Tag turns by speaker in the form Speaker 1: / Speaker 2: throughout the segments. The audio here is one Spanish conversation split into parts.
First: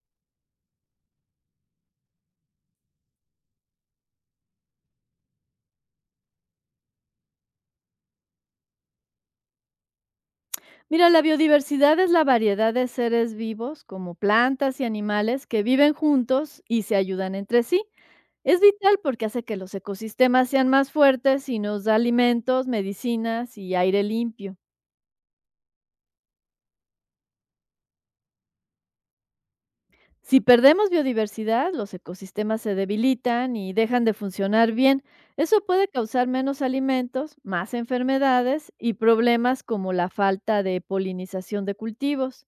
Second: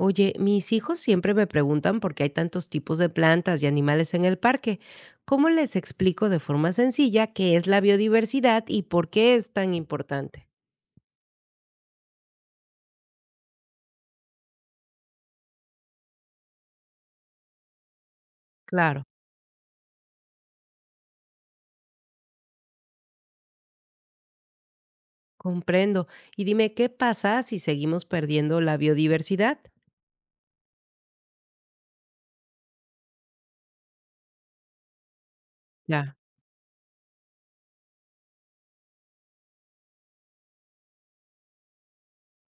Speaker 1: Oye, mis hijos siempre me preguntan por qué hay tantos tipos de plantas y animales en el parque. ¿Cómo les explico de forma sencilla qué es la biodiversidad y por qué es tan importante?
Speaker 2: Mira, la biodiversidad es la variedad de seres vivos, como plantas y animales, que viven juntos y se ayudan entre sí. Es vital
Speaker 1: Claro,
Speaker 2: porque hace que los ecosistemas sean más fuertes y nos da alimentos, medicinas y aire limpio.
Speaker 1: comprendo. Y dime, ¿qué pasa si seguimos perdiendo la biodiversidad?
Speaker 2: Si perdemos biodiversidad, los ecosistemas se debilitan y dejan de funcionar bien. Eso puede
Speaker 1: Ya,
Speaker 2: causar menos alimentos, más enfermedades y problemas como la falta de polinización de cultivos.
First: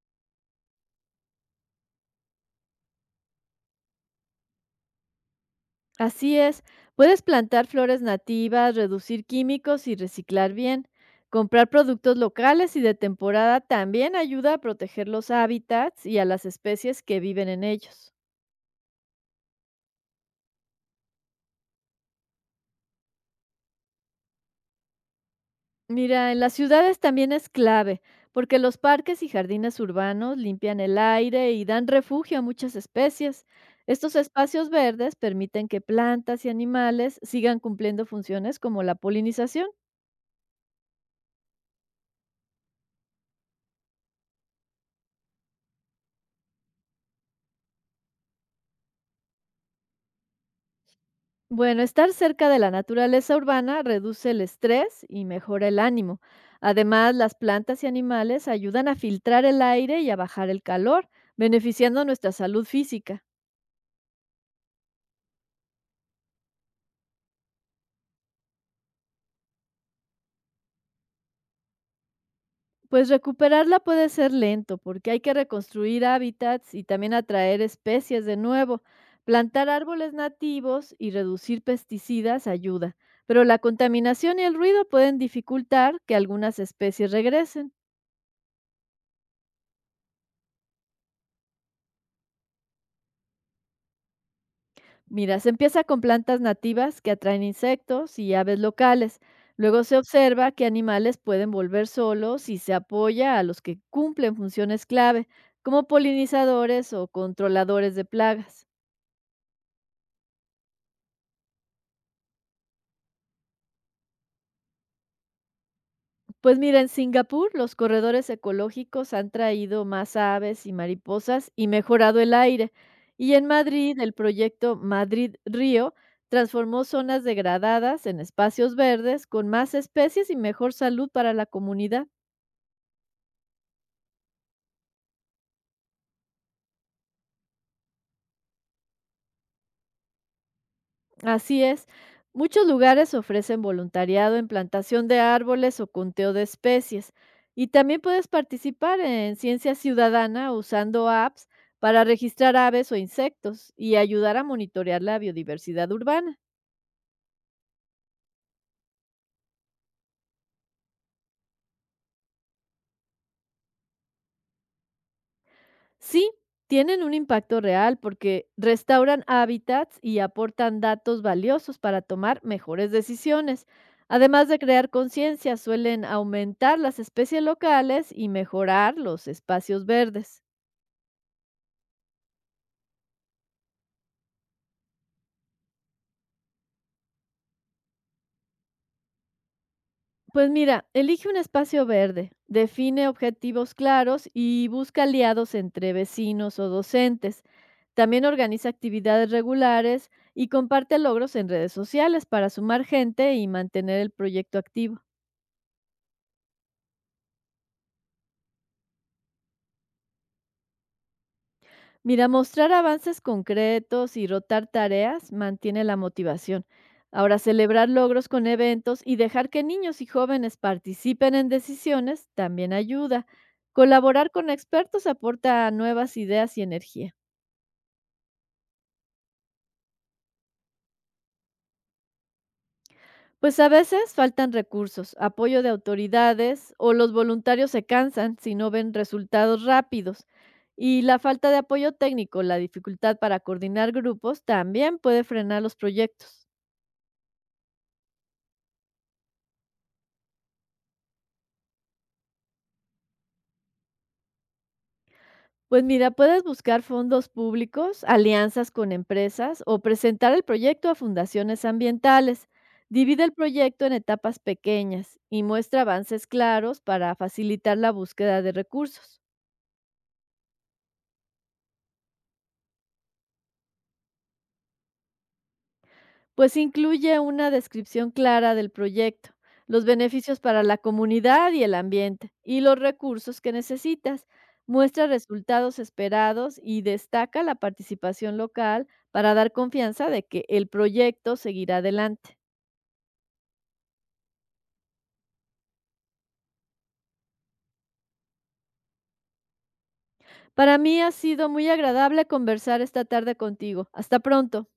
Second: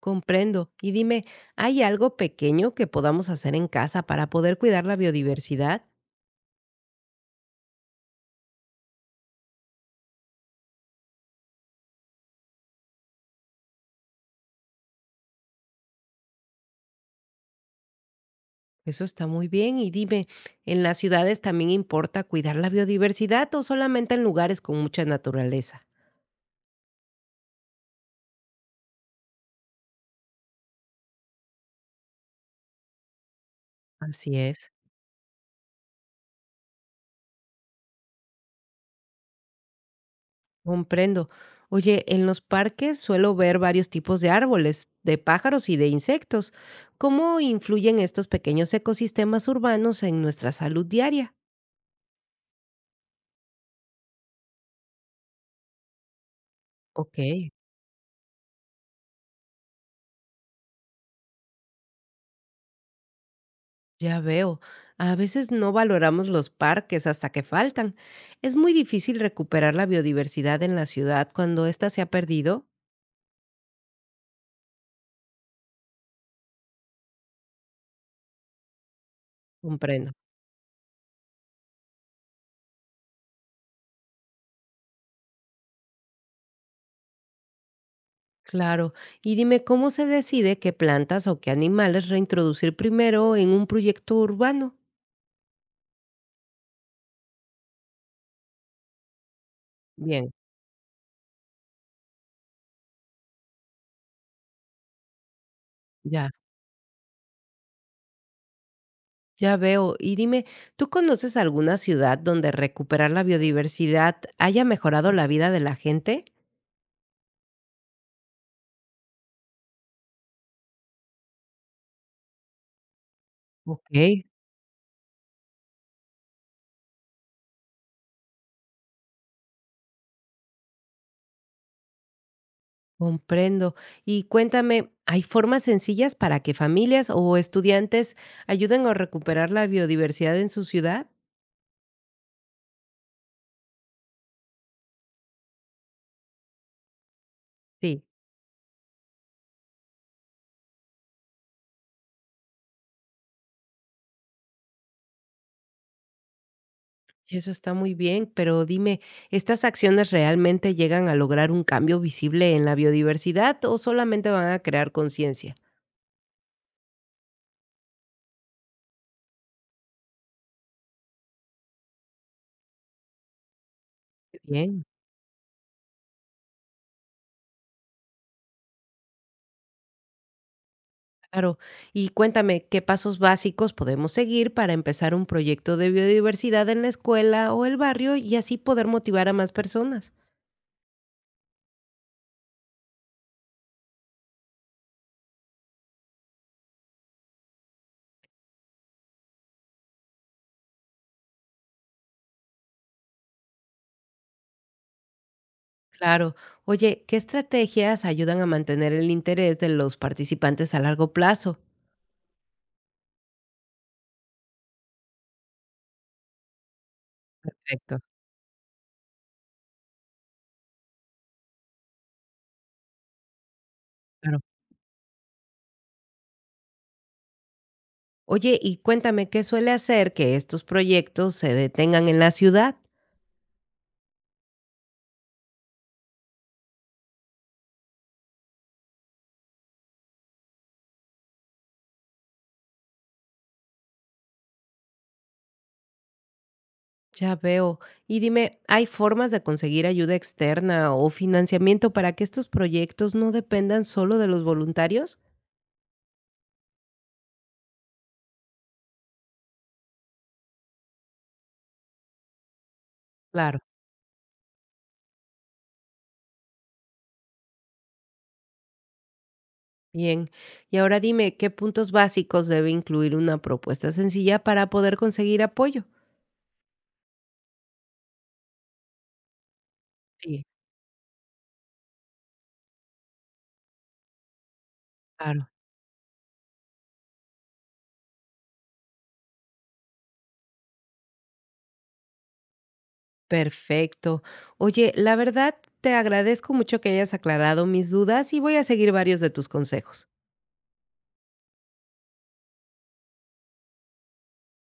Speaker 1: comprendo. Y dime, ¿hay algo pequeño que podamos hacer en casa para poder cuidar la biodiversidad?
Speaker 2: Así es, puedes plantar flores nativas, reducir químicos y reciclar bien. Comprar productos locales y de temporada también ayuda a proteger los hábitats y a las especies que viven en ellos.
Speaker 1: Eso está muy bien. Y dime, ¿en las ciudades también importa cuidar la biodiversidad o solamente en lugares con mucha naturaleza?
Speaker 2: Mira, en las ciudades también es clave, porque los parques y jardines urbanos limpian el aire y dan refugio a muchas especies. Estos
Speaker 1: Así es,
Speaker 2: espacios verdes permiten que plantas y animales sigan cumpliendo funciones como la polinización.
Speaker 1: comprendo. Oye, en los parques suelo ver varios tipos de árboles, de pájaros y de insectos. ¿Cómo influyen estos pequeños ecosistemas urbanos en nuestra salud diaria?
Speaker 2: Bueno, estar cerca de la naturaleza urbana reduce el estrés y mejora el ánimo. Además,
Speaker 1: Ok,
Speaker 2: las plantas y animales ayudan a filtrar el aire y a bajar el calor, beneficiando nuestra salud física.
Speaker 1: ya veo. A veces no valoramos los parques hasta que faltan. Es muy difícil recuperar la biodiversidad en la ciudad cuando ésta se ha perdido.
Speaker 2: Pues recuperarla puede ser lento porque hay que reconstruir hábitats y también atraer especies de nuevo. Plantar
Speaker 1: Comprendo.
Speaker 2: árboles nativos y reducir pesticidas ayuda, pero la contaminación y el ruido pueden dificultar que algunas especies regresen.
Speaker 1: Claro. Y dime, ¿cómo se decide qué plantas o qué animales reintroducir primero en un proyecto urbano?
Speaker 2: Mira, se empieza con plantas nativas que atraen insectos y aves locales. Luego se
Speaker 1: Bien,
Speaker 2: observa que animales pueden volver solos si se apoya a los que cumplen funciones clave, como
Speaker 1: ya.
Speaker 2: polinizadores o controladores de plagas.
Speaker 1: Ya veo. Y dime, ¿tú conoces alguna ciudad donde recuperar la biodiversidad haya mejorado la vida de la gente?
Speaker 2: Pues mira, en Singapur los corredores ecológicos han traído más aves y mariposas y mejorado el aire. Y en
Speaker 1: Ok.
Speaker 2: Madrid el proyecto Madrid Río transformó zonas degradadas en espacios verdes con más especies y mejor salud para la comunidad.
Speaker 1: Comprendo. Y cuéntame, ¿hay formas sencillas para que familias o estudiantes ayuden a recuperar la biodiversidad en su ciudad?
Speaker 2: Así es. Muchos lugares ofrecen voluntariado en plantación de árboles o conteo de especies. Y también
Speaker 1: Sí.
Speaker 2: puedes participar en ciencia ciudadana usando apps para registrar aves o insectos y ayudar a monitorear la biodiversidad urbana.
Speaker 1: Eso está muy bien, pero dime, ¿estas acciones realmente llegan a lograr un cambio visible en la biodiversidad o solamente van a crear conciencia?
Speaker 2: Sí, tienen un impacto real porque restauran hábitats y aportan datos valiosos para tomar mejores decisiones. Además de
Speaker 1: Bien.
Speaker 2: crear conciencia, suelen aumentar las especies locales y mejorar los espacios verdes.
Speaker 1: Claro. Y cuéntame, ¿qué pasos básicos podemos seguir para empezar un proyecto de biodiversidad en la escuela o el barrio y así poder motivar a más personas?
Speaker 2: Pues mira, elige un espacio verde, define objetivos claros y busca aliados entre vecinos o docentes. También organiza actividades regulares y comparte logros en redes sociales para sumar gente y mantener el proyecto activo.
Speaker 1: Claro. Oye, ¿qué estrategias ayudan a mantener el interés de los participantes a largo plazo?
Speaker 2: Mira, mostrar avances concretos y rotar tareas mantiene la motivación. Ahora, celebrar
Speaker 1: Perfecto.
Speaker 2: logros con eventos y dejar que niños y jóvenes participen en decisiones también ayuda. Colaborar
Speaker 1: Claro.
Speaker 2: con expertos aporta nuevas ideas y energía.
Speaker 1: Oye, y cuéntame, ¿qué suele hacer que estos proyectos se detengan en la ciudad?
Speaker 2: Pues a veces faltan recursos, apoyo de autoridades o los voluntarios se cansan si no ven resultados rápidos. Y la falta de apoyo técnico, la dificultad para coordinar grupos también puede frenar los proyectos.
Speaker 1: Ya veo. Y dime, ¿hay formas de conseguir ayuda externa o financiamiento para que estos proyectos no dependan solo de los voluntarios?
Speaker 2: Pues mira, puedes buscar fondos públicos, alianzas con empresas o presentar el proyecto a fundaciones ambientales. Divide el
Speaker 1: Claro.
Speaker 2: proyecto en etapas pequeñas y muestra avances claros para facilitar la búsqueda de recursos.
Speaker 1: Bien, y ahora dime, ¿qué puntos básicos debe incluir una propuesta sencilla para poder conseguir apoyo?
Speaker 2: Pues incluye una descripción clara del proyecto, los beneficios
Speaker 1: Sí,
Speaker 2: para la comunidad y el ambiente y los recursos que necesitas. Muestra
Speaker 1: claro.
Speaker 2: resultados esperados y destaca la participación local para dar confianza de que el proyecto seguirá adelante.
Speaker 1: Perfecto. Oye, la verdad, te agradezco mucho que hayas aclarado mis dudas y voy a seguir varios de tus consejos.
Speaker 2: Para mí ha sido muy agradable conversar esta tarde contigo. Hasta pronto.